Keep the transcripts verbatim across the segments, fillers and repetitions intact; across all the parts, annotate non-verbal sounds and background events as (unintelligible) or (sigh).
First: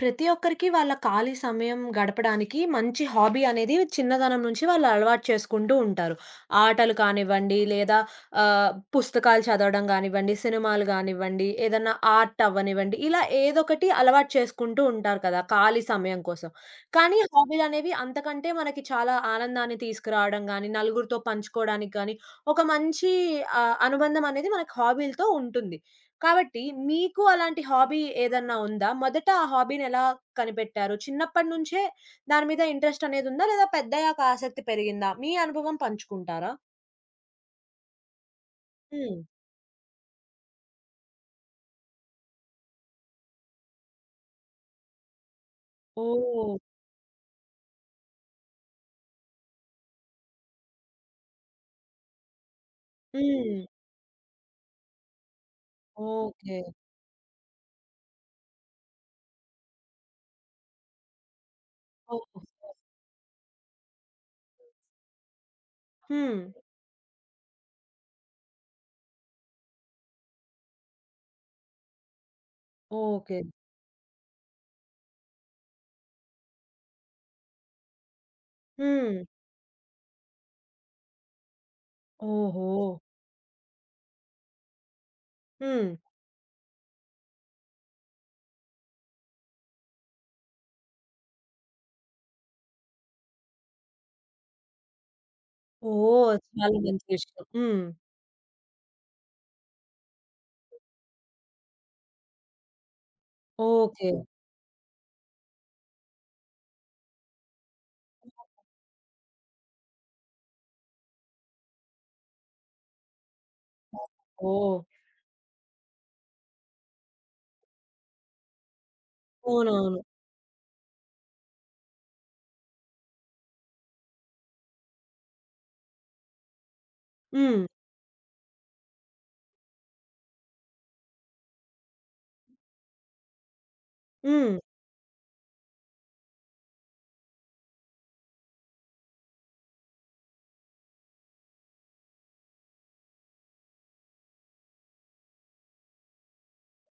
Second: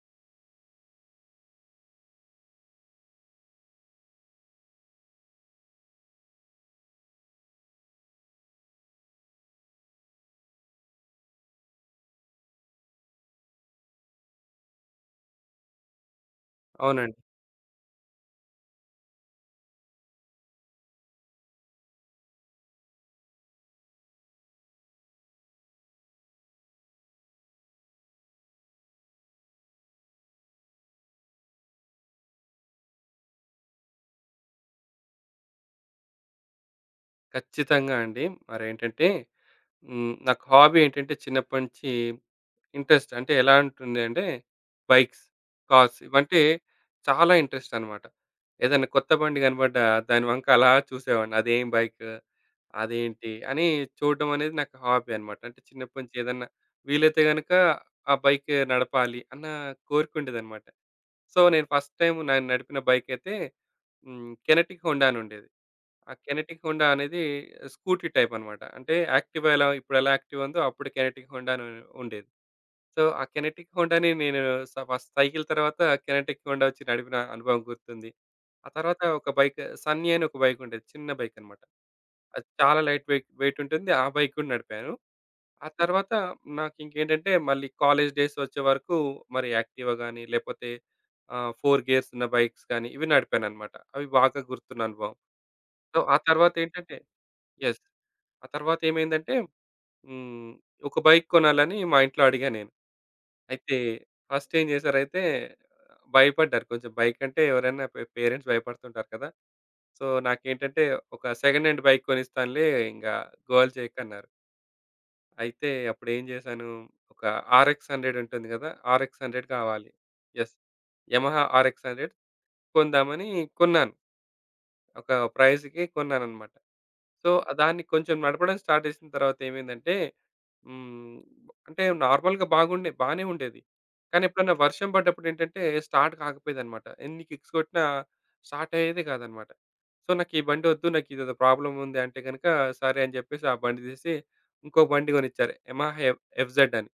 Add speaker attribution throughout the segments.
Speaker 1: ప్రతి ఒక్కరికి, వాళ్ళ ఖాళీ సమయం గడపడానికి మంచి హాబీ అనేది, చిన్నతనం నుంచి వాళ్ళు అలవాటు చేసుకుంటూ ఉంటారు. ఆటలు కానివ్వండి, లేదా ఆహ్, పుస్తకాలు చదవడం గానివ్వండి, సినిమాలు గానివ్వండి, ఏదైనా ఆర్టవ్వనివ్వండి. ఇలా ఏదొకటి అలవాటు చేసుకుంటూ ఉంటారు కదా, ఖాళీ సమయం కోసం. కానీ,
Speaker 2: అవునండి.
Speaker 1: హాబీలనేవి అంతకంటే మనకి చాలా ఆనందాన్ని తీసుకురావడం గాని, నలుగురితో పంచుకోవడానికి గాని, ఒక మంచి ఆహ్, అనుబంధమనేది మనకు హాబీలతో ఉంటుంది. కాబట్టి, మీకు అలాంటి హాబీ ఏదన్నా ఉందా? మొదట ఆ హాబీని ఎలా కనిపెట్టారు? చిన్నప్పటినుంచే దాని మీద ఇంట్రెస్టనేదుందా? లేదా పెద్దయ్యాక ఆశక్తి పెరిగిందా? మీ అనుభవం పంచుకుంటారా?
Speaker 2: ఖచ్చితంగా అండి. మరేంటంటే
Speaker 1: హ్మ్.
Speaker 2: హ్మ్. నాకు హాబీ ఏంటంటే, చిన్నప్పటినుంచి ఇంట్రెస్ట్ అంటే, ఎలా ఉంటుంది అంటే బైక్స్, కార్స్ ఇవంటే
Speaker 1: ఓహ్!
Speaker 2: చాలా ఇంట్రెస్టన్నమాట. ఏదైనా కొత్త బండి కనపడ్డ దాని వంక అలా చూసేవాడిని. అదేం బైకు, అదేంటి అని
Speaker 1: హ్మ్.
Speaker 2: చూడటమనేది నాకు హాబీ అన్నమాట. అంటే చిన్నప్పటినుంచి ఏదన్నా
Speaker 1: ఓకె.
Speaker 2: వీలైతే గనుక ఆ బైక్ నడపాలి అన్న కోరికుండేదనమాట. సో, నేను ఫస్ట్ టైము నేను న
Speaker 1: ఓహోహో!
Speaker 2: నడిపిన బైకైతే హ్మ్, కెనెటిక్ హోండా అనుండేది. ఆ
Speaker 1: హ్మ్.
Speaker 2: కెనెటిక్ హోండా అనేది స్కూటీ టైపన్నమాట. అంటే యాక్టివా ఎలా ఇప్పుడెలా యాక్టివా ఉందో, అప్పుడు కెనెటిక్ హోండా అనుం ఉండేది. సో, ఆ
Speaker 1: ఓకె.
Speaker 2: కెనెటిక్ హోండాని నేను స ఫస్ట్ సైకిల్ తరువాత కెనెటిక్ హోండా ఒచ్చి నడిపిన అనుభవం గుర్తుంది. ఆ తరువాత
Speaker 1: హ్మ్.
Speaker 2: ఒక బైక్ సన్నీ అని ఒక బైకుండేది. చిన్న బైకనమాట. అది చాలా
Speaker 1: ఓహో!
Speaker 2: లైట్ వెయి వెయిటుంటుంది. ఆ బైక్ కూడా నడిపాను. ఆ
Speaker 1: హ్మ్.
Speaker 2: తరువాత నాకింకేంటంటే, మళ్ళీ కాలేజ్ డేస్ వచ్చేవరకు మరి యాక్టివా గాని, లేకపోతే ఆహ్, ఫోర్ గేర్సున్న బైక్స్ గాని ఇవి నడిపానన్నమాట. అవి బాతా గుర్తున్ననుభవం. సో, ఆ
Speaker 1: ఓహ్! చాలా
Speaker 2: తరువాతేంటంటే
Speaker 1: మంచి విషయం. హ్మ్.
Speaker 2: యెస్. ఆ తరువాతేమైందంటే హ్మ్. ఒక బైక్ కొనాలని మా ఇంట్లో అడిగాను నేను. అయితే
Speaker 1: ఓకె.
Speaker 2: ఫస్టేంజేశారైయితే భయపడ్డారు. కొంచెం బైక్ అంటే ఎవరైనా పె పేరెంట్స్ భయపడుతుంటారు కదా! సో, నాకేంటంటే, "ఒక సెకండ్ హాండ్ బైక్ కొనిస్తానులే ఇంక గోల చేయకు"
Speaker 1: ఓహ్!
Speaker 2: అన్నారు.
Speaker 1: ఓహ్!
Speaker 2: అయితే, అప్పుడేం జేశాను ఒక ఆరెక్స్ హండ్రెడ్ ఉంటుంది కదా! ఆరెక్స్ హండ్రెడ్ కావాలి.
Speaker 1: ఊనవును.
Speaker 2: యెస్. యమహా ఆరెక్స్ హండ్రెడ్ కొందామని కొన్నాను. ఒక ప్రైజ్‌కి కొన్నానన్నమాట. సో,
Speaker 1: హ్మ్.
Speaker 2: దాన్ని కొంచెం నడపడం స్టార్ట్ చేసిన తరువాతేమైందంటే హ్మ్. అంటే నార్మల్‌గా బాగుండేది బానే ఉండేది. కానెప్పుడన్నా
Speaker 1: హ్మ్.
Speaker 2: వర్షం పడ్డప్పుడేంటంటే, స్టార్ట్ కాకపోయేదనమాట. ఎన్ని కిక్స్ కొట్టినా స్టార్టయ్యేది కాదన్నమాట. సో, నాకీ బండొద్దు నాకు ఇదేదో ప్రాబ్లముంది అంటే గనుక సరే, అని చెప్పేసి ఆ బండి తీసి, ఇంకో బండి కొనిచ్చారు. యమహా ఎఫ్ ఎఫ్‌జెడ్ అని.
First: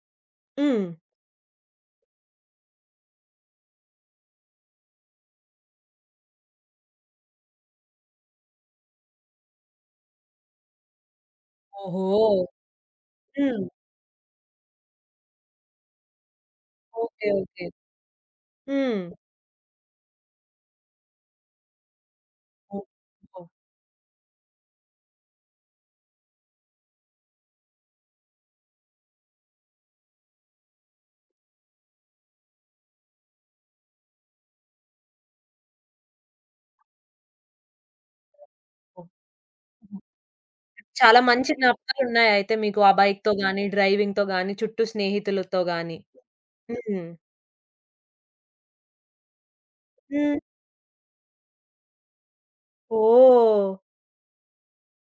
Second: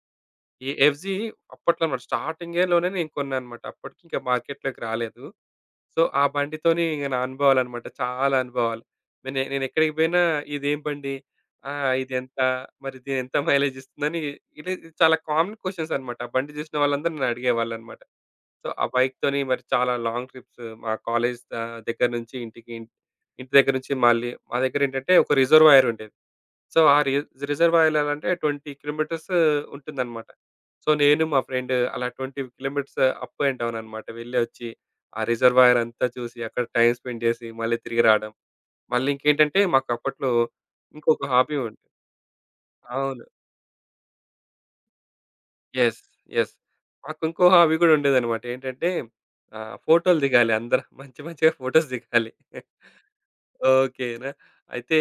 Speaker 2: ఈ
Speaker 1: హ్మ్.
Speaker 2: ఎఫ్‌జీ అప్పట్లో మరి స్టార్టింగ్‌లోనే నేను కొన్నానన్నమాట. అప్పటికి ఇంకా మార్కెట్‌లోకి రాలేదు. సో, ఆ బండితని ఇగ నా అనుభవాలన్నమాట. చాలా అనుభవాలు. నేను నేనెక్కడికి పోయినా ఇదేం బండి ఆహ్,
Speaker 1: ఓహో!
Speaker 2: ఇదెంత? మరి ఇదెంత
Speaker 1: హ్మ్.
Speaker 2: మైలేజ్ ఇస్తుందని ఇది చాలా కామన్ క్వెషన్సనమాట. ఆ బండి చూసిన వాళ్ళందరూ నన్ను
Speaker 1: ఓకె. ఓకె.
Speaker 2: అడిగేవాళ్ళన్నమాట. సో, ఆ
Speaker 1: హ్మ్.
Speaker 2: బైక్ తోని మరి చాలా లాంగ్ ట్రిప్స్ మా కాలేజి దా దగ్గర నుంచి ఇంటికి, ఇంట్
Speaker 1: ఓహో!
Speaker 2: ఇంటి దగ్గర నుంచి మళ్ళీ మా దగ్గరేంటంటే, ఒక రిజర్వాయరుండేది. సో ఆ రి రిజర్వాయర్ ఎలా అంటే ట్వెంటీ కిలోమీటర్స్ ఉంటుందన్నమాట. సో, నేను మా ఫ్రెండు అలా ట్వెంటీ కిలోమీటర్స్ అప్ అండ్ డౌననమాట. వెళ్లి వచ్చి, ఆ రిజర్వాయరంతా చూసి అక్కడ టైమ్ స్పెండ్ చేసి, మళ్ళీ తిరిగి రాడం.
Speaker 1: ఓహ్!
Speaker 2: మళ్ళీ ఇంకేంటంటే, మాకు
Speaker 1: హుహు.
Speaker 2: అప్పట్లో
Speaker 1: చాలా
Speaker 2: ఇంకొక
Speaker 1: మంచి
Speaker 2: హాబీ ఉన్
Speaker 1: జ్ఞాపకాలున్నాయి అయితే మీకు. ఆ
Speaker 2: అవును.
Speaker 1: బైక్‌తో గాని, డ్రైవింగ్‌తో గాని, చుట్టూ స్నేహితులతో గాని.
Speaker 2: Yes, yes.
Speaker 1: హ్మ్.
Speaker 2: మాకు ఇంకో హాబీ కూడా ఉండేదనమాట. ఏంటంటే, ఆహ్, ఫోటోలు
Speaker 1: హ్మ్.
Speaker 2: దిగాలి అందరం. మంచి మంచిగా ఫోటోస్ దిగాలి.
Speaker 1: ఓహ్!
Speaker 2: ఓకేనా! అయితే,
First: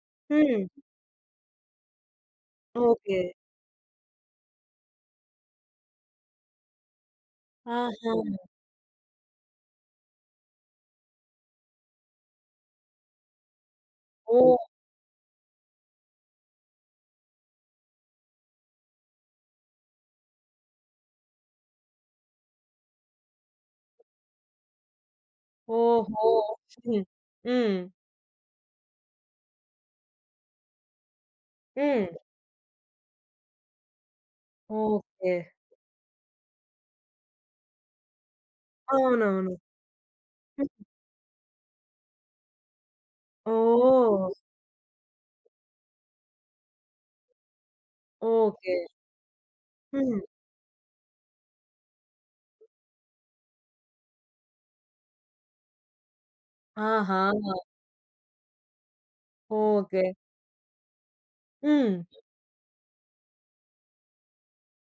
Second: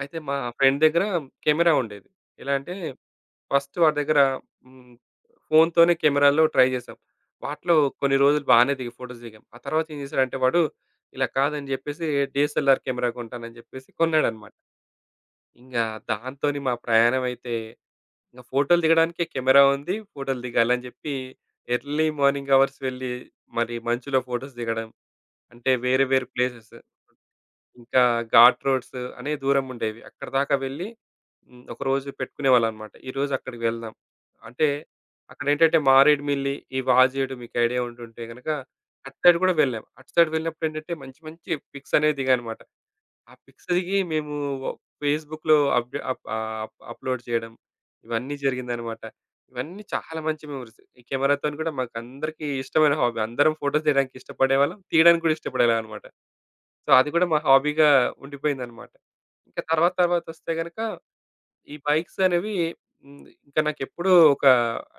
Speaker 2: అయితే మా
Speaker 1: హ్మ్.
Speaker 2: ఫ్రెండ్ దగ్గర కెమెరా ఉండేది. ఎలా అంటే
Speaker 1: ఓకె.
Speaker 2: ఫస్టు వాడి దగ్గర హ్మ్, ఫోనుతోనే కెమెరాలో ట్రై చేసాం. వాటిలో
Speaker 1: ఆహా!
Speaker 2: కొన్ని రోజులు బానే దిగి ఫోటోస్ దిగాం. ఆ తరువాత ఏం చేసాడంటే వాడు ఇలా కాదని జెప్పేసి, డీఎస్ఎల్ఆర్ కెమెరా కొంటానని చెప్పేసి కొన్నాడనమాట.
Speaker 1: ఓహ్!
Speaker 2: ఇంగా దాంతోనే మా ప్రయాణమయితే, ఇంక ఫోటోలు దిగడానికే కెమెరా ఉంది. ఫోటోలు దిగాలని జెప్పి ఎర్లీ మార్నింగ్ అవర్స్ వెళ్లి మరి మంచులో ఫోటోస్ దిగడం. అంటే వేరు,
Speaker 1: ఓహో!
Speaker 2: వేరు ప్లేసెస్.
Speaker 1: (unintelligible) హ్మ్.
Speaker 2: ఇంకా ఘాట్ రోడ్స్ అనే దూరం ఉండేవి. అక్కడిదాకా వెళ్లి హ్మ్. ఒకరోజు
Speaker 1: హ్మ్.
Speaker 2: పెట్టుకునేవాళ్ళన్నమాట. ఈరోజు అక్కడికి వెళ్దాం. అంటే,
Speaker 1: ఓకే.
Speaker 2: అక్కడ ఏంటంటే మారేడుమిల్లి, ఈ వాజేడు మీకు ఐడియా ఉంటుంటే గనక, అటు సైడ్
Speaker 1: అవునవును.
Speaker 2: కూడా వెళ్ళాం. అటు సైడ్
Speaker 1: హుహు.
Speaker 2: వెళ్ళినప్పుడేంటంటే మంచి, మంచి పిక్స్ అనే దిగామన్నమాట. ఆ పిక్స్‌ దిగి
Speaker 1: ఓహ్!
Speaker 2: మేము ఒ ఫేస్‌బుక్‌లో అప్‌డె అప్ ఆ అప్ అప్లోడ్ చేయడం ఇవన్నీ
Speaker 1: ఓకే.
Speaker 2: జరిగిందన్నమాట. ఇవన్నీ చాలా
Speaker 1: హ్మ్.
Speaker 2: మంచి మెమోరీస్. ఈ కెమెరాతోని కూడా, మాకు అందరికీ ఇష్టమైన హాబీ. అందరం ఫోటోస్ దిగడానికి ఇష్టపడేవాళ్ళం. తీయడానికి కూడా ఇష్టపడేవాళ్ళం అన్నమాట. సో, అది కూడా మా
Speaker 1: ఆహాహా!
Speaker 2: హాబీగా ఉండిపోయిందన్నమాట. ఇంక తరువాత,
Speaker 1: ఓకే.
Speaker 2: తరువాత వస్తే గనుక ఈ
Speaker 1: హ్మ్.
Speaker 2: బైక్సనేవి ఇంది ఇంకా నాకెప్పుడూ ఒక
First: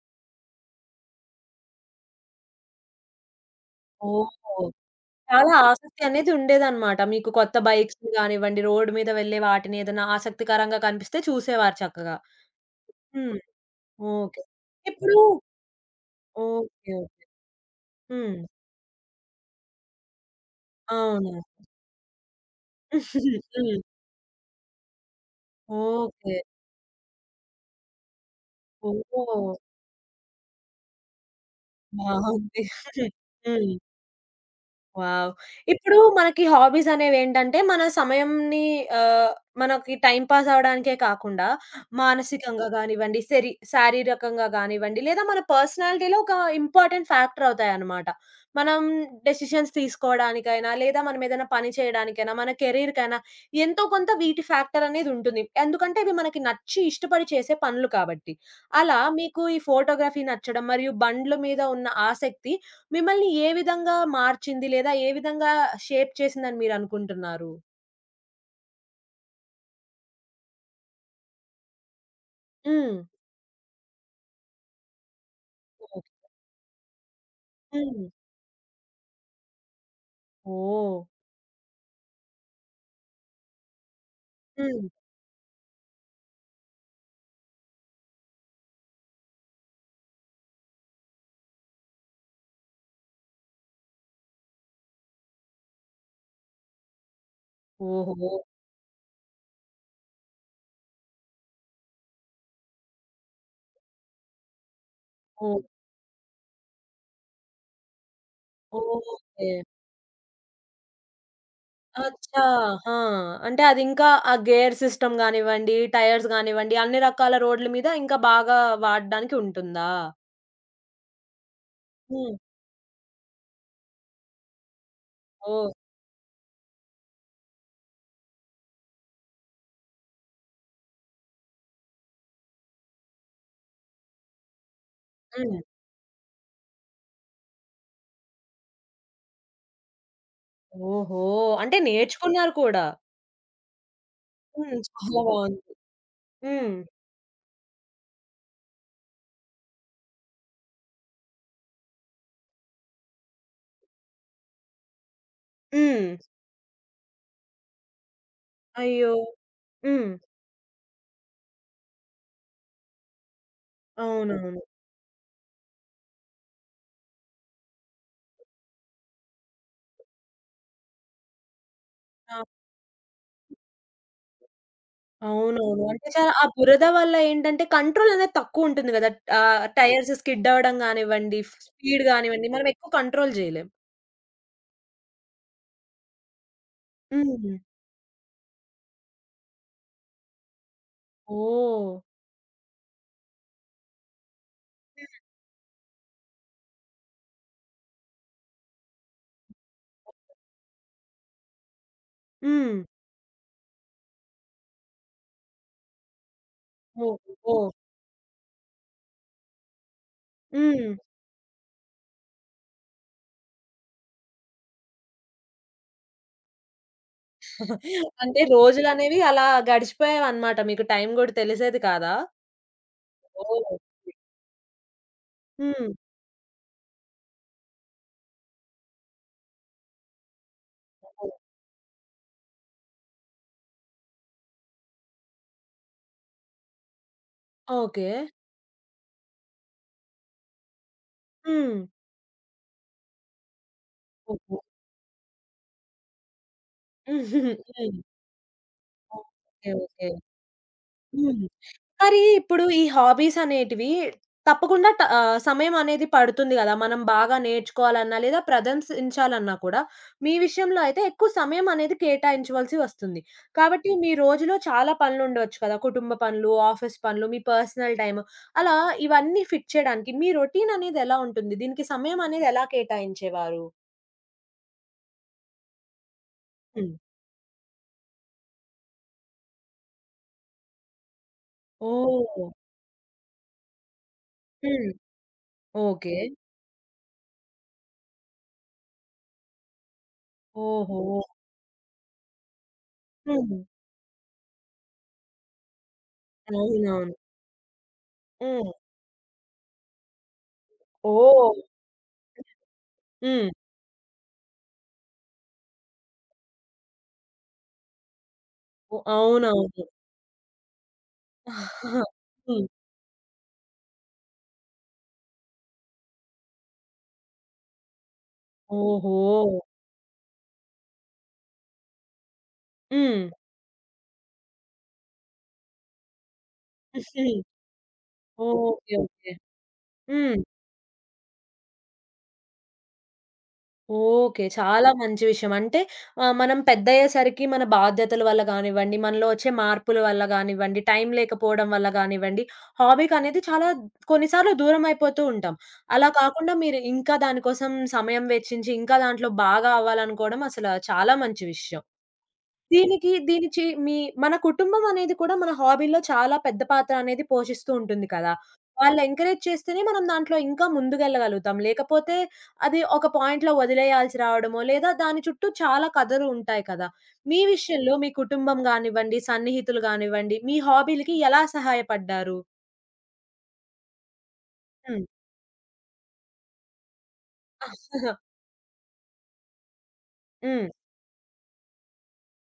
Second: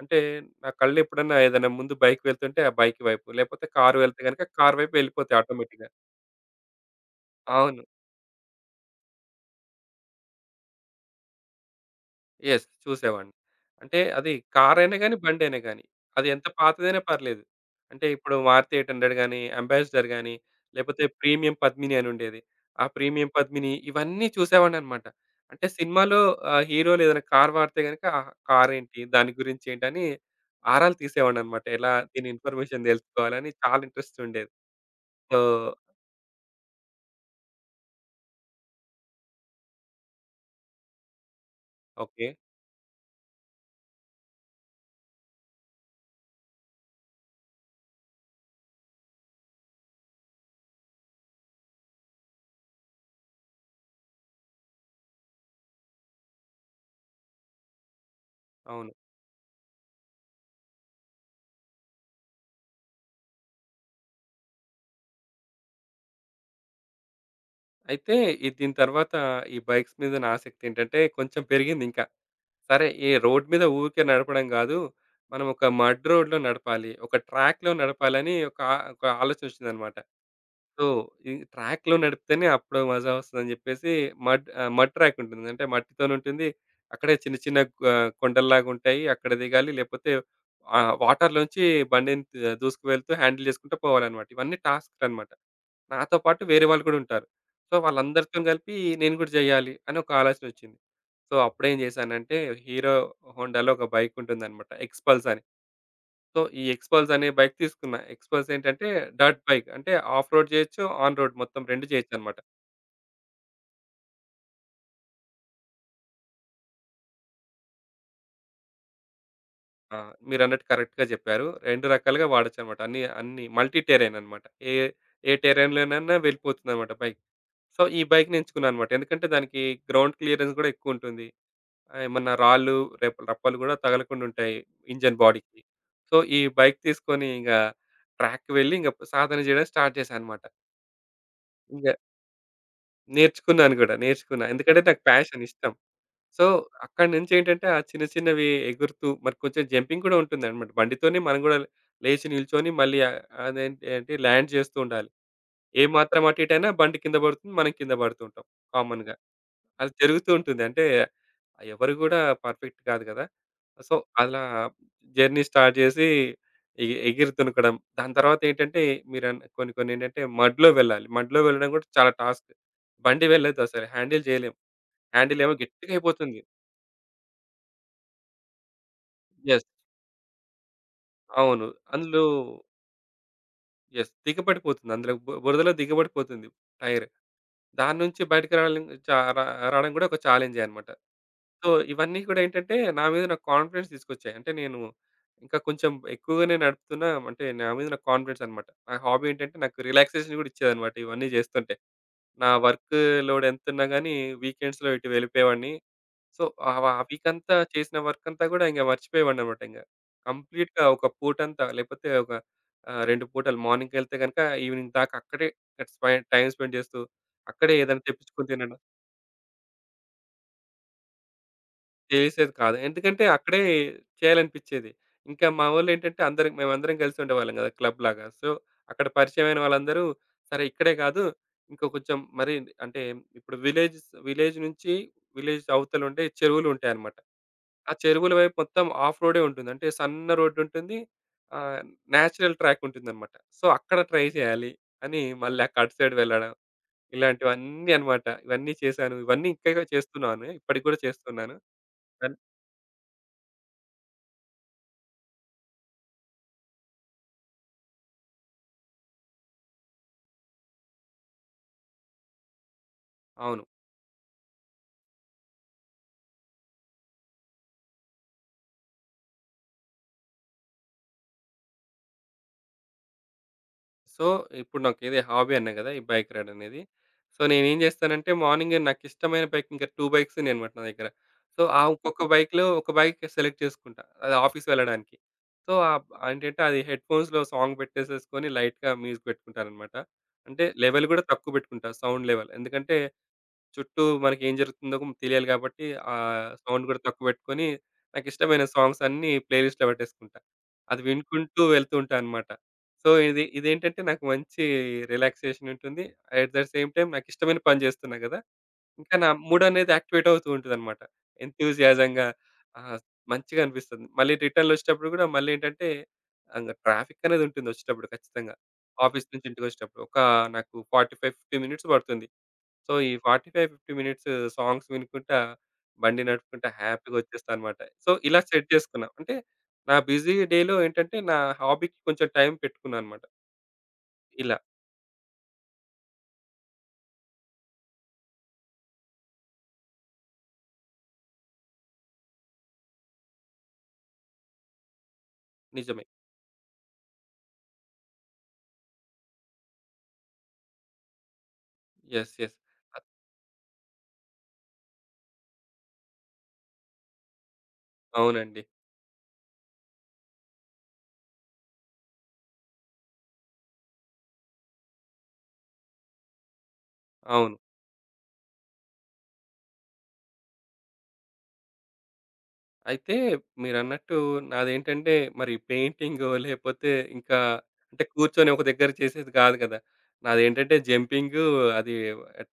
Speaker 2: అంటే నా కళ్ళు ఎప్పుడైనా ఏదైనా ముందు బైకు వెళ్తుంటే, ఆ బైకు వైపు, లేకపోతే కారు వెళ్తే గనక
Speaker 1: ఓహో!
Speaker 2: కార్ వైపు ఎళ్ళిపోతాయి
Speaker 1: చాలా
Speaker 2: ఆటోమేటిక్‌గా.
Speaker 1: ఆసక్తి అనేది ఉండేదన్నమాట. మీకు కొత్త
Speaker 2: అవును.
Speaker 1: బైక్స్ కానివ్వండి, రోడు మీద వెళ్ళే వాటిని ఏదైనా ఆసక్తికరంగా కనిపిస్తే చూసేవారు చక్కగా.
Speaker 2: యెస్. చూసేవాడిని.
Speaker 1: హ్మ్.
Speaker 2: అంటే అది
Speaker 1: ఓకే.
Speaker 2: కారైయినా
Speaker 1: ఇప్పుడు
Speaker 2: గానీ, బండైయినా గానీ అది ఎంత
Speaker 1: ఓకే.
Speaker 2: పాతదైనా
Speaker 1: ఓకే.
Speaker 2: పర్లేదు. అంటే
Speaker 1: హ్మ్.
Speaker 2: ఇప్పుడు మారుతి ఎయిట్ హండ్రెడ్ గానీ, అంబాసిడర్ గానీ, లేకపోతే
Speaker 1: అవును.
Speaker 2: ప్రీమియం పద్మిని అని ఉండేది. ఆ ప్రీమియం
Speaker 1: (giggles)
Speaker 2: పద్మిని
Speaker 1: హ్మ్.
Speaker 2: ఇవన్నీ చూసేవాడినన్నమాట. అంటే సినిమాలో
Speaker 1: ఓకే.
Speaker 2: ఆహ్, హీరోలు ఏదైనా కార్ వాడితే గనక కారేంటి, దాని
Speaker 1: ఓహో!
Speaker 2: గురించేంటని ఆరాలు తీసేవాన్నన్నమాట. ఎలా దీని
Speaker 1: బావుంది.
Speaker 2: ఇన్ఫర్మేషన్ తెలుసుకోవాలని
Speaker 1: హ్మ్.
Speaker 2: చాలా ఇంట్రెస్ట్ ఉండేది.
Speaker 1: వావ్!
Speaker 2: సో
Speaker 1: ఇప్పుడు మనకి హాబీసనేవేంటంటే, మన సమయంని ఆహ్, మనకి టైమ్ పాస్ అవ్వడానికే కాకుండా,
Speaker 2: ఓకే.
Speaker 1: మానసికంగా గానివ్వండి, శరీ శారీరకంగా గానివ్వండి, లేదా మన పర్సనాలిటీలో ఒక ఇంపార్టెంట్ ఫ్యాక్టరవుతాయన్నమాట. మనం డెసిషన్స్ తీసుకోవడానికైనా, లేదా మనం ఏదైనా పని చేయడానికైనా, మన కెరియర్‌కెయినా ఎంతో కొంత వీటి ఫ్యాక్టరనేదుంటుంది. ఎందుకంటే, ఇవి మనకి నచ్చి ఇష్టపడి చేసే పనులు కాబట్టి.
Speaker 2: అవును.
Speaker 1: అలా మీకు ఈ ఫోటోగ్రఫీ నచ్చడం, మరియు బండ్లు మీద ఉన్న ఆసక్తి మిమ్మల్ని ఏ విధంగా మార్చింది? లేదా ఏ విధంగా షేప్ చేసింది అని మీరు అనుకుంటున్నారు?
Speaker 2: అయితే, ఈ దీని తరువాత ఈ బైక్స్ మీద ఉన్న ఆసక్తేంటంటే కొంచెం పెరిగింది ఇంకా. సరే,
Speaker 1: హ్మ్.
Speaker 2: ఈ రోడ్ మీద ఊరికే నడపడం గాదు. మనం ఒక మడ్
Speaker 1: ఓహ్!
Speaker 2: రోడ్‌లో నడపాలి. ఒక ట్రాక్‌లో
Speaker 1: హ్మ్.
Speaker 2: నడపాలని ఒక ఒక ఆలోచనొచ్చిందన్నమాట. సో,
Speaker 1: ఓహ్!
Speaker 2: ఈ ట్రాక్‌లో నడిపితేనే అప్పుడు మజా వస్తదని చెప్పేసి, మడ్ ఆహ్,
Speaker 1: హ్మ్.
Speaker 2: మడ్ ట్రాకుంటుంది. అంటే మట్టితోనే ఉంటుంది. అక్కడే చిన్న, చిన్న ఆహ్, కొండల్లాగా ఉంటాయి. అక్కడ దిగాలి. లేకపోతే ఆ వాటర్‌లో నుంచి బండిని దూసుకువెళ్తూ హ్యాండిల్ చేసుకుంటూ పోవాలన్నమాట. ఇవన్నీ టాస్క్‌లన్నమాట. నాతో పాటు వేరే వాళ్ళు కూడా ఉంటారు. సో, వాళ్ళందరితో
Speaker 1: ఓహో!
Speaker 2: కలిపి నేను కూడా జేయ్యాలి అనొక ఆలోచనొచ్చింది. సో, అప్పుడేం జేశానంటే, హీరో హోండాలో ఒక బైకు ఉంటుందన్నమాట ఎక్స్‌పల్సని.
Speaker 1: ఓహ్!
Speaker 2: సో, ఈ ఎక్స్‌పల్సనే బైకు. ఎక్స్‌పల్స్ ఏంటంటే డర్ట్
Speaker 1: ఓకే.
Speaker 2: బైక్ అంటే ఆఫ్ రోడ్ జేయొచ్చు, ఆన్ రోడ్ మొత్తం రెండు జేయొచ్చన్నమాట.
Speaker 1: అచ్చా! ఆ! అంటే అది ఇంకా ఆ గేర్ సిస్టమ్ గానివ్వండి, టైర్స్ గానివ్వండి, అన్ని రకాల రోడ్ల మీద ఇంకా బాగా వాడ్డానికి ఉంటుందా?
Speaker 2: ఆ! మీరన్నట్టు కరెక్ట్‌గా జెప్పారు. రెండు రకాలుగా
Speaker 1: హ్మ్.
Speaker 2: వాడొచ్చన్నమాట. అన్ని య అన్ని మల్టీ టెర్రెయినన్నమాట. ఏ ఏ
Speaker 1: ఓహ్!
Speaker 2: టెర్రెయిన్‌లోనైనా వెళ్ళిపోతుందన్నమాట బైకు. సో, ఈ బైక్‌నెంచుకున్నానన్నమాట. ఎందుకంటే దానికి గ్రౌండ్ క్లియరెన్స్ కూడా ఎక్కువుంటుంది. ఆహ్, ఏమన్నా రాళ్ళు, రె రప్పలు కూడా తగలకుండుంటాయి ఇంజిన్ బాడీకి.
Speaker 1: హ్మ్.
Speaker 2: సో, ఈ బైకు తీసుకొని, ఇంగా ట్రాక్‌కి వెళ్లి, ఇంగా అప్ సాధన జేయడం స్టార్ట్ జేశానన్నమాట.
Speaker 1: ఓహో! అంటే
Speaker 2: ఇంగా
Speaker 1: నేర్చుకున్నారు కూడా.
Speaker 2: నేర్చుకున్నాను గూడా, నేర్చుకున్నా.
Speaker 1: హ్మ్.
Speaker 2: ఎందుకంటే, నాకు
Speaker 1: చాలా
Speaker 2: ఫ్యాషన్
Speaker 1: బావుంది.
Speaker 2: ఇష్టం. సో,
Speaker 1: హ్మ్.
Speaker 2: అక్కడినుంచేంటంటే ఆ చిన్న, చిన్నవి ఎగురుతూ మరి కొంచెం జంపింగూడా ఉంటుందన్నమాట. బండితోనే మనం కూడా లేచి, నిల్చొని మళ్ళీ అ అదేంటి ఏంటి, ల్యాండ్ జేస్తూ ఉండాలి. ఏ
Speaker 1: హ్మ్.
Speaker 2: మాత్రం అటు, ఇటైయినా బండి కింద పడుతుంది. మనం కింద పడుతూ ఉంటాం
Speaker 1: అయ్యో!
Speaker 2: కామన్‌గా. అది
Speaker 1: హ్మ్.
Speaker 2: జరుగుతూ ఉంటుంది. అంటే, ఎవరు కూడా పర్ఫెక్ట్ కాదు కదా. సో, అలా
Speaker 1: అవునవును.
Speaker 2: జర్నీ జేసి ఎ ఎగిరి తునకడం. దాని తరువాతేంటంటే మీరన్ కొన్ని, కొన్ని ఏంటంటే మడ్‌లో వెళ్ళాలి. మడ్‌లో వెళ్ళడం కూడా చాలా
Speaker 1: ఆ!
Speaker 2: టాస్క్. బండి వెళ్ళలేదు. అసల హ్యాండిల్ జేయలేం. హ్యాండిల్ ఏమో
Speaker 1: అవునవును. అంటే చ
Speaker 2: గట్టిగైయిపోతుంది.
Speaker 1: ఆ బురద వల్ల ఏంటంటే, కంట్రోలనేది తక్కువుంటుంది గదా.
Speaker 2: యెస్.
Speaker 1: ఆహ్, టైర్స్ స్కిడవ్వడం గానివ్వండి,
Speaker 2: అవును
Speaker 1: స్పీడ్
Speaker 2: అందులో
Speaker 1: గానివ్వండి, మనమెక్కువ కంట్రోల్ జేయలేం.
Speaker 2: యెస్ దిగబడిపోతుంది. అందులో బు బురదలో దిగబడిపోతుంది. టైరు.
Speaker 1: హుహుహు.
Speaker 2: దాని నుంచి బయటికి రావలం చ ర రావడం కూడా ఒక చాలెంజే అన్నమాట. So,
Speaker 1: oh!
Speaker 2: ఇవన్నీ కూడా ఏంటంటే, నా మీద నాకు కాన్ఫిడెన్స్ తీసుకొచ్చాయి. అంటే నేను
Speaker 1: హ్మ్.
Speaker 2: ఇంకా కొంచెం ఎక్కువగానే నడుపుతున్నా అంటే, నా మీద నాకు కాన్ఫిడెన్సన్నమాట. నా హాబీ ఏంటంటే, నాకు రిలాక్సేషన్ కూడా ఇచ్చేదన్నమాట. ఇవన్నీ చేస్తుంటే. నా
Speaker 1: హ్మ్.
Speaker 2: వర్కు లోడెంతన్నా గానీ వీకెండ్స్‌లో ఇటు వెళ్ళిపోయేవాడిని. సో, ఆ వా ఆ
Speaker 1: ఓహో!
Speaker 2: వీకంతా
Speaker 1: ఓహ్!
Speaker 2: చేసిన వర్కంతా కూడా మర్చిపోయేవాడినన్నమాట ఇంక. కంప్లీట్‌గా
Speaker 1: హ్మ్.
Speaker 2: ఒక పూటంతా, లేకపోతే ఒక ఆహ్, రెండు పూటలు. మార్నింగ్‌కెళ్తే గనక ఈవెనింగ్ దాకా అక్కడే స్పై టైమ్ స్పెండ్ చేస్తూ, అక్కడే ఏదైనా
Speaker 1: (chuckles) అంటే
Speaker 2: తెప్పించుకొని తినడం.
Speaker 1: రోజులనేవి అలా గడిచిపోయేవన్నమాట. మీకు టైం గూడా తెలిసేది కాదా?
Speaker 2: చేసేది కాదు. ఎందుకంటే, అక్కడే
Speaker 1: ఓకే.
Speaker 2: చేయాలనిపిచ్చేది. ఇంకా మా
Speaker 1: హ్మ్.
Speaker 2: వోళ్ళేంటంటే అందరం మేమందరం గలిసి ఉండేవాళ్ళం గదా క్లబ్ లాగా. సో, అక్కడ పరిచయం అయిన వాళ్ళందరూ, సరే, ఇక్కడే కాదు.
Speaker 1: ఓహ్!
Speaker 2: ఇంకా కొంచెం మరి అంటే ఇప్పుడు విలేజ్స్, విలేజ్ నుంచి విలేజ్ అవతల ఉండే చెరువులుంటాయన్నమాట. ఆ
Speaker 1: ఓకే.
Speaker 2: చెరువుల వైపు మొత్తం హాఫ్ రోడే ఉంటుంది. అంటే సన్న రోడుంటుంది. Ah,
Speaker 1: hmm.
Speaker 2: నాచురల్ ట్రాకుంటుందన్నమాట. సో, అక్కడ ట్రై
Speaker 1: ఓహో!
Speaker 2: చేయాలి అని, మళ్ళీ క అటు సైడ్ వెళ్లడం,
Speaker 1: (chuckles)
Speaker 2: ఇలాంటివన్నీ
Speaker 1: హ్మ్.
Speaker 2: అన్నమాట. ఇవన్నీ చేశాను. ఇవన్నీ ఇంకా
Speaker 1: ఓకే.
Speaker 2: ఇక
Speaker 1: ఓకే.
Speaker 2: చేస్తున్నాను. ఇప్పటికి కూడా
Speaker 1: హ్మ్.
Speaker 2: చేస్తున్నాను.
Speaker 1: మరి
Speaker 2: కన్
Speaker 1: ఇప్పుడు, ఈ హాబీసనేటివి తప్పకుండా ట ఆహ్, సమయమనేది పడుతుంది గదా. మనం బాగా నేర్చుకోవాలన్నా, లేదా ప్రదంసించాలన్నా కూడా మీ విషయంలో అయితే ఎక్కువ సమయమనేది కేటాయించవలసి వస్తుంది.
Speaker 2: అవును.
Speaker 1: కాబట్టి మీ రోజులో చాలా పనులు ఉండొచ్చు కదా. కుటుంబ పనులు, ఆఫీస్ పనులు, మీ పర్సనల్ టైము, అలా ఇవన్నీ ఫిట్ చేయడానికి మీ రొటీననేది ఎలా ఉంటుంది? దీనికి సమయమనేది ఎలా కేటాయించేవారు?
Speaker 2: సో, ఇప్పుడు నాకిదీ హాబీ అన్నా కదా! ఈ బైక్ రైడ్ అనేది.
Speaker 1: హ్మ్.
Speaker 2: సో, నేనేం జేస్తానంటే మార్నింగే నాకిష్టమైన బైక్ ఇంకా టూ బైక్స్ ఉన్నాయనమాట నా దగ్గర. సో, ఆ ఒక్కొక్క
Speaker 1: ఓహ్!
Speaker 2: బైకులో ఒక బైక్ సెలెక్ట్ చేసుకుంటా, అది ఆఫీస్‌
Speaker 1: హ్మ్.
Speaker 2: వెళ్లడానికి. సో, ఆ
Speaker 1: ఓకే.
Speaker 2: బండెంటంటే అది హెడ్‌ఫోన్స్‌లో సాంగ్ పెట్టేసేసుకొని లైట్‌గా మ్యూజిక్ పెట్టుకుంటాననమాట. అంటే, లెవెల్
Speaker 1: ఓహో!
Speaker 2: గూడా తక్కువ పెట్టుకుంటా సౌండ్ లెవెల్. ఎందుకంటే,
Speaker 1: హ్మ్.
Speaker 2: చుట్టూ మనకేం జరుగుతుందో తెలియాలి గాబట్టి ఆ! సౌండ్ గూడా
Speaker 1: అవునవును.
Speaker 2: తక్కువ పెట్టుకొని నాకిష్టమైన
Speaker 1: హ్మ్.
Speaker 2: సాంగ్స్ అన్నీ ప్లేలిస్ట్‌లో పెట్టేసుకుంటా. అది
Speaker 1: ఓహ్!
Speaker 2: వినుకుంటూ వెళ్తూ ఉంటా అనమాట. సో, ఇది
Speaker 1: హ్మ్.
Speaker 2: ఇదేంటంటే నాకు మంచి రిలాక్సేషన్ ఉంటుంది. అట్ ద సేమ్ టైమ్ నాకిష్టమైన పని జేస్తున్నా గదా!
Speaker 1: ఓహ్!
Speaker 2: ఇంకా నా మూడ్
Speaker 1: అవునవును.
Speaker 2: అనేది యాక్టివేట్ అవుతూ ఉంటదనమాట.
Speaker 1: (giggles)
Speaker 2: ఎంతూసియాజం‌గా
Speaker 1: హ్మ్.
Speaker 2: ఆ! మంచిగా అనిపిస్తుంది. మళ్ళీ రిటర్న్‌లో ఒచ్చేటప్పుడు కూడా మళ్ళీ ఏంటంటే అంగా ట్రాఫిక్ అనేది ఉంటుంది ఒచ్చేటప్పుడు ఖచ్చితంగా ఆఫీస్ నుంచి
Speaker 1: ఓహో!
Speaker 2: ఇంటికొచ్చేటప్పుడు. ఒకా నాకు ఫార్టీ ఫైవ్ ఫిఫ్టీ మినిట్స్ పడుతుంది. సో, ఈ
Speaker 1: hmm.
Speaker 2: Forty five fifty minutes songs వినుకుంటా, బండి నడుపుకుంటా, హ్యాపీ‌గా
Speaker 1: (giggles)
Speaker 2: ఒచ్చేస్తాను మాట. సో, ఇలా
Speaker 1: ఓహ్!
Speaker 2: సెట్
Speaker 1: ఓకే,
Speaker 2: జేసుకున్నా.
Speaker 1: ఓకే.
Speaker 2: అంటే, నా
Speaker 1: హ్మ్.
Speaker 2: బిజీ డేలో ఏంటంటే నా హాబీకి కొంచెం టైం పెట్టుకున్నాననమాట.
Speaker 1: ఓకే.
Speaker 2: ఇలా.
Speaker 1: చాలా మంచి విషయం. అంటే, ఆ! మనం పెద్దయ్యేసరికి మన బాధ్యతల వల్ల గానివ్వండి, మనలో వచ్చే మార్పుల వల్ల గానివ్వండి, టైం లేకపోవడం వల్ల గానివ్వండి, హాబీకనేది చాలా కొన్ని సార్లు దూరమయిపోతూ ఉంటాం.
Speaker 2: నిజమే.
Speaker 1: అలా కాకుండా మీరు ఇంకా దాని కోసం సమయం వెచ్చించి ఇంకా దాంట్లో బాగా అవ్వాలనుకోవడం అసలా చాలా మంచి విషయం.
Speaker 2: యెస్. యెస్.
Speaker 1: దీనికి దీనిచి మీ మన కుటుంబమనేది కూడా మన హాబీలో చాలా పెద్ద పాత్ర అనేది పోషిస్తూ ఉంటుంది కదా!
Speaker 2: అవునండి.
Speaker 1: వాళ్ళు ఎంకరేజ్ చేస్తేనే మనం దాంట్లో ఇంకా ముందుకెళ్ళగలుగుతాం. లేకపోతే, అది ఒక పాయింట్‌లో వదిలేయాల్సి రావడమో, లేదా దాని చుట్టూ చాలా కథలు ఉంటాయి కదా! మీ
Speaker 2: అవును.
Speaker 1: విషయంలో మీ కుటుంబం గానివ్వండి, సన్నిహితులు గానివ్వండి, మీ హాబీలకి ఎలా సహాయపడ్డారు?
Speaker 2: అయితే మీరన్నట్టు
Speaker 1: హ్మ్.
Speaker 2: నాదేంటంటే మరి పెయింటింగో, లేకపోతే ఇంకా,
Speaker 1: ఆ!
Speaker 2: అంటే
Speaker 1: అహా!
Speaker 2: కూర్చొని ఒక దగ్గర చేసేది కాదు గదా!
Speaker 1: హ్మ్.
Speaker 2: నాదేంటంటే జంపింగ్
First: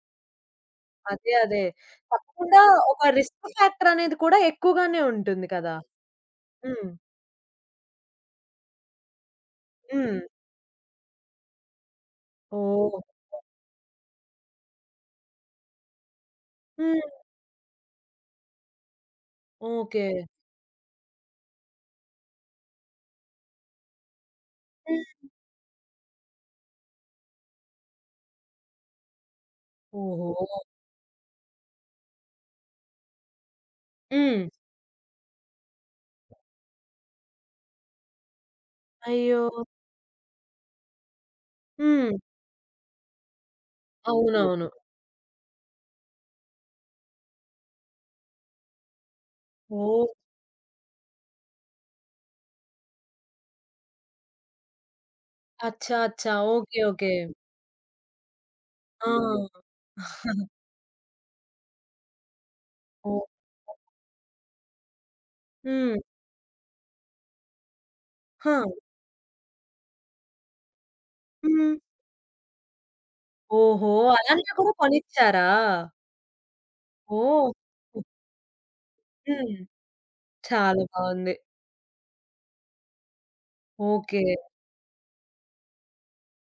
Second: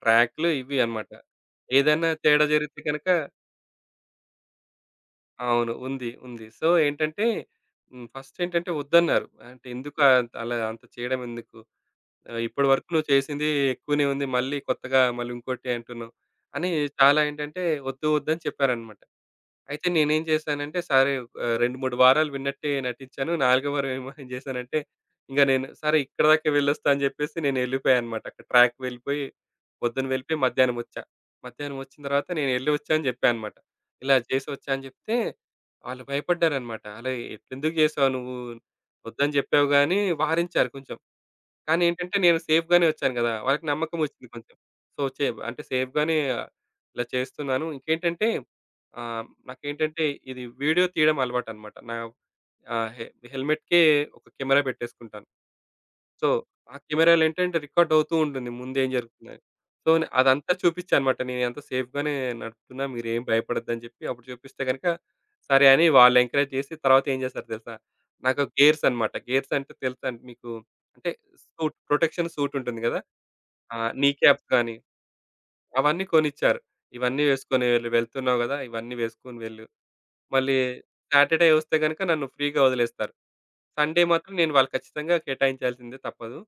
Speaker 2: ట్రాక్లు ఇవి అనమాట.
Speaker 1: అదే అదే.
Speaker 2: ఏదైనా తేడా
Speaker 1: తప్పకుండా
Speaker 2: జరిగితే గనుక
Speaker 1: ఒక రిస్క్ ఫ్యాక్టర్ అనేది కూడా ఎక్కువగానే ఉంటుంది
Speaker 2: అవును,
Speaker 1: కదా!
Speaker 2: ఉంది ఉంది. సో,
Speaker 1: హ్మ్.
Speaker 2: ఏంటంటే హ్మ్ ఫస్టేంటంటే వద్దన్నారు. అంటే "ఎందుకు
Speaker 1: హ్మ్.
Speaker 2: అలా అంత చేయడం? ఎందుకు ఆహ్, ఇప్పటి వరకు
Speaker 1: ఓహ్!
Speaker 2: నువ్వు చేసింది ఎక్కువనే ఉంది. మళ్ళీ కొత్తగా మళ్ళీ ఇంకోటి అంటున్నావ్" అని
Speaker 1: హ్మ్.
Speaker 2: చాలా ఏంటంటే వద్దు వద్దు అని చెప్పారన్నమాట. అయితే
Speaker 1: ఓకే.
Speaker 2: నేనేం చేశానంటే సరే ఆహ్, రెండు మూడు వారాలు విన్నట్టే నటించాను. నాలుగోవారం ఏమో (giggles) చేశానంటే
Speaker 1: హ్మ్.
Speaker 2: ఇంక నేను సరే ఇక్కడిదాకా వెళ్లి వస్తా అని జెప్పేసి నేనెళ్ళిపోయానన్నమాట. అక్కడ ట్రాక్‌కి వెళ్ళిపోయి, పొద్దున వెళ్ళిపోయి
Speaker 1: ఓహో!
Speaker 2: మధ్యాహ్నం వచ్చా. మధ్యాహ్నం వచ్చిన తరువాత నేను వెళ్లి వచ్చాను అని చెప్పాను అనమాట. ఇలా చేసి
Speaker 1: హ్మ్.
Speaker 2: వచ్చాను అని చెప్తే వాళ్ళు భయపడ్డారన్నమాట. "అలా ఎందుకు జేసావు నువ్వు?" వద్దని
Speaker 1: అయ్యో!
Speaker 2: చెప్పావు గాని వారించారు కొంచెం. కానీ ఏంటంటే
Speaker 1: హ్మ్.
Speaker 2: నేను సేఫ్‌గానే వచ్చాను గదా! వాళ్ళకి నమ్మకం వచ్చింది కొంచెం.
Speaker 1: అవునవును.
Speaker 2: సో, చేవ్ అంటే సేఫ్‌గానే ఇలా చేస్తున్నాను. ఇంకేంటంటే ఆహ్, నాకేంటంటే
Speaker 1: ఓహ్!
Speaker 2: ఇది వీడియో తీయడం అలవాటన్నమాట. నా ఆహ్, హెల్మెట్‌కె ఒక కెమెరా పెట్టేసుకుంటాను.
Speaker 1: అచ్చా!
Speaker 2: సో
Speaker 1: అచ్చా!
Speaker 2: ఆ
Speaker 1: ఓకే, ఓకే.
Speaker 2: కెమెరాలో ఏంటంటే రికార్డ్ అవుతూ ఉంటుంది. ముందు ఏం
Speaker 1: ఆ!
Speaker 2: జరుగుతుంది. సో
Speaker 1: (chuckles)
Speaker 2: అదంతా చూపించానన్నమాట. నేనంతా సేఫ్‌గానే నడుపుతున్నా, మీరేం
Speaker 1: ఓహ్!
Speaker 2: భయపడొద్దు అని జెప్పి అప్పుడు చూపిస్తే గనక సరే అని
Speaker 1: హ్మ్.
Speaker 2: వాళ్ళు ఎంకరేజ్ చేసి తరువాత ఏం చేస్తారో తెలుసా? నాకు
Speaker 1: హ!
Speaker 2: గేర్సన్నమాట. గేర్సంటే తెలుసా మీకు? అంటే సూట్‌,
Speaker 1: హ్మ్.
Speaker 2: ప్రొటెక్షన్ సూట్ ఉంటుంది గదా! ఆహ్,
Speaker 1: ఓహో!
Speaker 2: నీ క్యాప్స్
Speaker 1: అలాంటివి కూడా
Speaker 2: గాని
Speaker 1: కొనిచ్చారా?
Speaker 2: అవన్నీ కొనిచ్చారు. ఇవన్నీ
Speaker 1: ఓహ్!
Speaker 2: వేసుకుని వెళ్ళు. వెళ్తున్నావు గదా! ఇవన్నీ వేసుకొని
Speaker 1: హ్మ్.
Speaker 2: వెళ్ళు. మళ్ళీ
Speaker 1: చాలా బావుంది.
Speaker 2: సాటర్డే వస్తే గనుక నన్ను ఫ్రీగా వదిలేస్తారు. Sunday
Speaker 1: okay.
Speaker 2: మాత్రం నేను వాళ్ళకి ఖచ్చితంగా కేటాయించాల్సిందే తప్పదు.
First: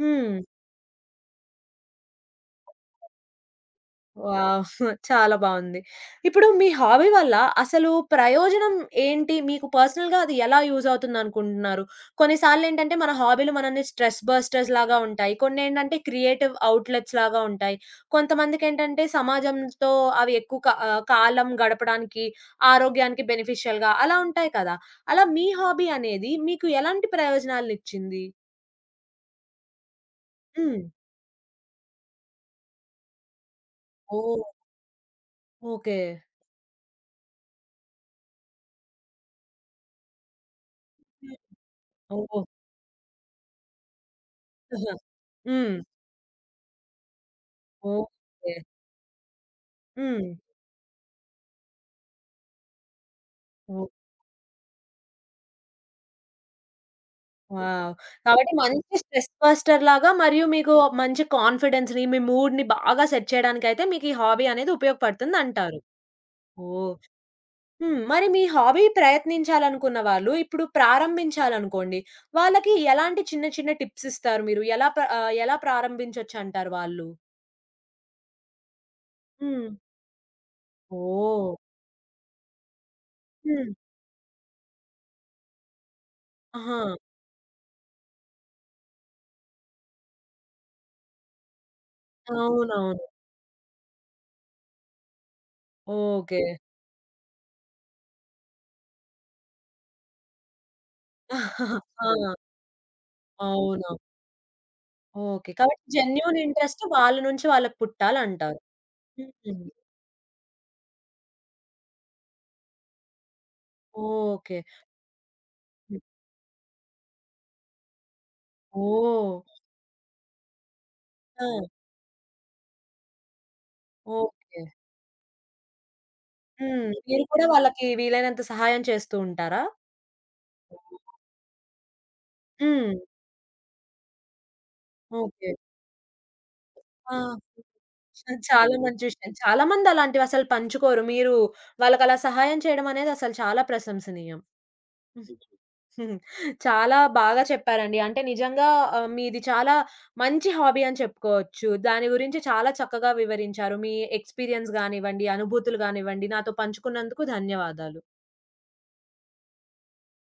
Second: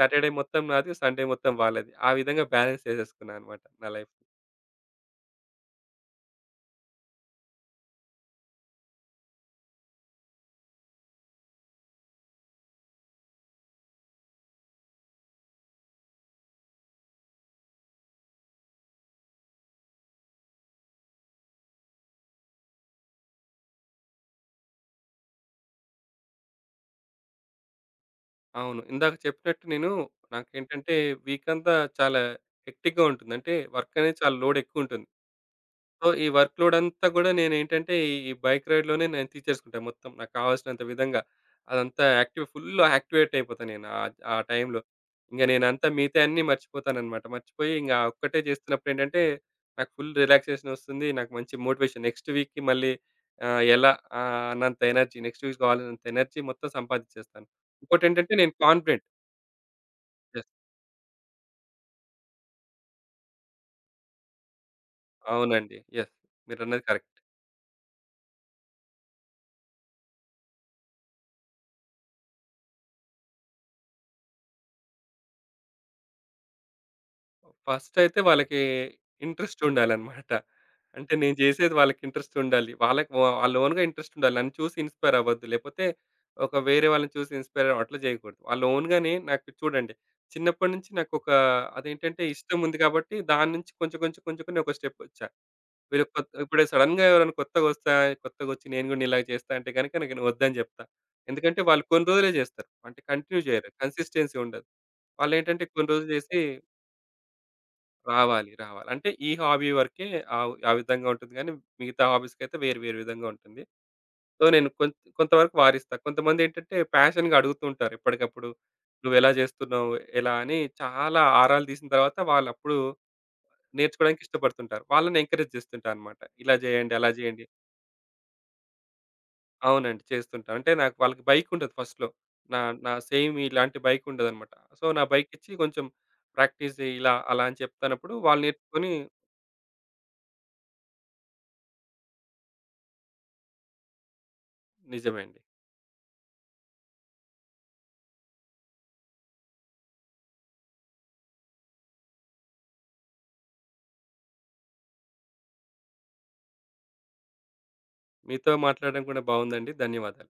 Speaker 2: సాటర్డే
Speaker 1: హ్మ్.
Speaker 2: మొత్తం నాది, సండే మొత్తం వాళ్ళది. ఆ విధంగా బాలన్స్ చేసేసుకున్నానన్నమాట నా లైఫు.
Speaker 1: వావ్! (chuckles) చాలా బావుంది. ఇప్పుడు మీ హాబీ వల్ల అసలు ప్రయోజనం ఏంటి? మీకు పర్సనల్‌గా అది ఎలా యూజ్ అవుతుంది అనుకుంటున్నారు? కొన్ని సార్లేటంటే మన హాబీలు మనల్ని స్ట్రెస్ బస్టర్స్‌లాగా ఉంటాయి. కొన్నేంటంటే క్రియేటివ్ ఔట్లెట్స్‌లాగా ఉంటాయి. కొంతమందికేంటంటే సమాజంతో అవి ఎక్కువ కాలం గడపడానికి, ఆరోగ్యానికి బెనిఫిషియల్‌గా అలా ఉంటాయి కదా! అలా మీ హాబీ అనేది మీకు ఎలాంటి ప్రయోజనాలు ఇచ్చింది?
Speaker 2: అవును. ఇందాక చెప్పినట్టు నేను
Speaker 1: హ్మ్.
Speaker 2: నాకేంటంటే వీకంతా చాలా హెక్టిక్‌గా ఉంటుంది. అంటే వర్కనేది చాలా
Speaker 1: ఓహ్!
Speaker 2: లోడ్ ఎక్కువుంటుంది.
Speaker 1: ఓకే.
Speaker 2: సో ఈ వర్క్‌ లోడంతా గూడా నేనేంటంటే ఈ బైక్ రైడ్‌లోనే నేను తీర్చేసుకుంటా మొత్తం. నాకు కావాల్సినంత విధంగా అదంతా
Speaker 1: ఓహో!
Speaker 2: యాక్టివ్‌ఫుల్‌గా యాక్టివేట్ అయిపోతాను నేను. ఆహ్, ఆ టైమ్‌లో.
Speaker 1: (chuckles)
Speaker 2: ఇంగ
Speaker 1: హ్మ్.
Speaker 2: నేనంతా మిగతాయన్నీ మర్చిపోతానన్నమాట. మర్చిపోయి ఇంగ ఒక్కటే
Speaker 1: ఓకే.
Speaker 2: చేస్తున్నప్పుడు ఏంటంటే నాకు ఫుల్
Speaker 1: హ్మ్.
Speaker 2: రిలాక్సేషన్ వస్తుంది. నాకు మంచి మోటివేషన్. నెక్స్ట్ వీక్‌కి మళ్ళీ ఆహ్,
Speaker 1: ఓహ్!
Speaker 2: ఎలా ఆహ్, అన్నంత ఎనర్జీ, నెక్స్ట్ వీక్ కావాలన్నంత ఎనర్జీ మొత్తం సంపాదించేస్తాను.
Speaker 1: వావ్!
Speaker 2: ఇంకోటెంటంటే
Speaker 1: కాబట్టి
Speaker 2: నేను
Speaker 1: మంచి
Speaker 2: కాన్ఫిడెంట్.
Speaker 1: Stress బస్టర్‌లాగా
Speaker 2: yes.
Speaker 1: మరియు మీకు మంచి కాన్ఫిడెన్స్‌ని మీ మూడ్‌ని బాగా సెట్ చేయడానికి అయితే మీకు ఈ హాబీ అనేది ఉపయోగపడుతుంది అంటారు.
Speaker 2: అవునండి. యెస్. మీరన్నది
Speaker 1: ఓహ్!
Speaker 2: కరెక్ట్.
Speaker 1: హ్మ్. మరి మీ హాబీని ప్రయత్నించాలనుకున్న వాళ్ళు ఇప్పుడు ప్రారంభించాలనుకోండి, వాళ్ళకి ఎలాంటి చిన్న చిన్న టిప్సిస్తారు మీరు? ఎలా ఎలా ప్రారంభించొచ్చు అంటారు వాళ్ళు?
Speaker 2: ఫస్టయితే వాళ్ళకి
Speaker 1: హ్మ్.
Speaker 2: ఇంట్రెస్టుండాలన్నమాట. అంటే నేను
Speaker 1: ఓహ్!
Speaker 2: చేసేది వాళ్ళకి ఇంట్రెస్టుండాలి. వాళ్ళకి వా వాళ్ళ
Speaker 1: హ్మ్.
Speaker 2: ఓన్‌గా ఇంట్రెస్టుండాలి. నన్ను చూసి ఇన్‌‌‌స్పైర్ అవ్వద్దు. లేపోతే ఒక వేరే
Speaker 1: ఆహా!
Speaker 2: వాళ్ళని చూసి ఇన్‌‌‌స్పైర్ అట్లా చేయకూడదు. వాళ్ళ ఓన్‌గానే నాకు చూడండి. చిన్నప్పటి నుంచి నాకు ఒక అదేంటంటే ఇష్టం ఉంది
Speaker 1: అవునవును.
Speaker 2: కాబట్టి దాన్నుంచి కొంచెం కొంచెం కొంచెం కొన్ని ఒక స్టెపొచ్చా. వేరే కొత్త
Speaker 1: ఓకె.
Speaker 2: ఇప్పుడు సడెన్‌గా ఎవరైనా కొత్తగోచ్చాయి కొత్తగా వచ్చి నేను కూడా నీలాగా చేస్తా అంటే గనక నేను వద్దని చెప్తా. ఎందుకంటే వాళ్ళు
Speaker 1: (chuckles)
Speaker 2: కొన్ని రోజులే
Speaker 1: ఆ!
Speaker 2: చేస్తారు. అంటే కంటిన్యూ చెయ్యరు.
Speaker 1: అవునా?
Speaker 2: కన్సిస్టెన్సీ ఉండదు.
Speaker 1: ఓకె.
Speaker 2: వాళ్ళేంటంటే
Speaker 1: కాబట్టి
Speaker 2: కొన్ని రోజులు
Speaker 1: జెన్యూన్
Speaker 2: చేసి
Speaker 1: ఇంట్రెస్ట్ వాళ్ళ నుంచి వాళ్ళకి
Speaker 2: రావాలి.
Speaker 1: పుట్టాలంటారు.
Speaker 2: రావాలి. అంటే ఈ
Speaker 1: హుహు.
Speaker 2: హాబీ వరకే ఆవ్ ఆ విధంగా ఉంటుంది గానీ, మిగతా హాబీస్‌కైతే వేరు, వేరు విధంగా ఉంటుంది. So,
Speaker 1: okay.
Speaker 2: నేను కొం కొంత వరకు వారిస్తా.
Speaker 1: హ్మ్.
Speaker 2: కొంతమంది ఏంటంటే, పాషన్‌గా అడుగుతూ ఉంటారు, ఎప్పటికప్పుడు నువ్వు ఎలా
Speaker 1: ఓహ్!
Speaker 2: చేస్తున్నావు, ఎలా అని, చాలా
Speaker 1: ఆ!
Speaker 2: ఆరాలు తీసిన తరువాత వాళ్లప్పుడు నేర్చుకోవడానికి
Speaker 1: ఓకె.
Speaker 2: ఇష్టపడుతుంటారు. వాళ్ళని ఎంకరేజ్ చేస్తుంటారన్నమాట. ఇలా
Speaker 1: హ్మ్.
Speaker 2: చేయండి, అలా
Speaker 1: మీరు కూడా
Speaker 2: చేయండి.
Speaker 1: వాళ్ళకి వీలైనంత సహాయం చేస్తూ ఉంటారా?
Speaker 2: అవునండి. చేస్తుంటా. అంటే నాక్ వాళ్ళకి బైకుండదు ఫస్ట్‌లో నా నా
Speaker 1: హ్మ్.
Speaker 2: సేమ్ ఇలాంటి బైకుండదన్నమాట. సో, నా
Speaker 1: ఓకె.
Speaker 2: బైకిచ్చి కొంచెం ప్రాక్టీస్ చెయ్యి, ఇలా,
Speaker 1: ఆ!
Speaker 2: అలా అని చెప్తున్నప్పుడు
Speaker 1: చ
Speaker 2: వాళ్ళు
Speaker 1: చాలా
Speaker 2: నేర్చుకొని
Speaker 1: మంచి విషయం. చాలా మంది అలాంటివసలు పంచుకోరు. మీరు వాళ్ళకి అలా సహాయం చేయడం అనేది అసలు చాలా ప్రశంసనీయం.
Speaker 2: నిజమే అండి.
Speaker 1: (giggles) చాలా బాగా చెప్పారండి. అంటే నిజంగా ఆహ్, మీది చాలా మంచి హాబీ అని చెప్పుకోవచ్చు. దాని గురించి చాలా చక్కగా వివరించారు. మీ ఎక్స్‌పీరియన్స్ గానివ్వండి, అనుభూతులు గానివ్వండి నాతో పంచుకున్నందుకు ధన్యవాదాలు.
Speaker 2: మీతో మాట్లాడడం కూడా బావుందండి. ధన్యవాదాలు.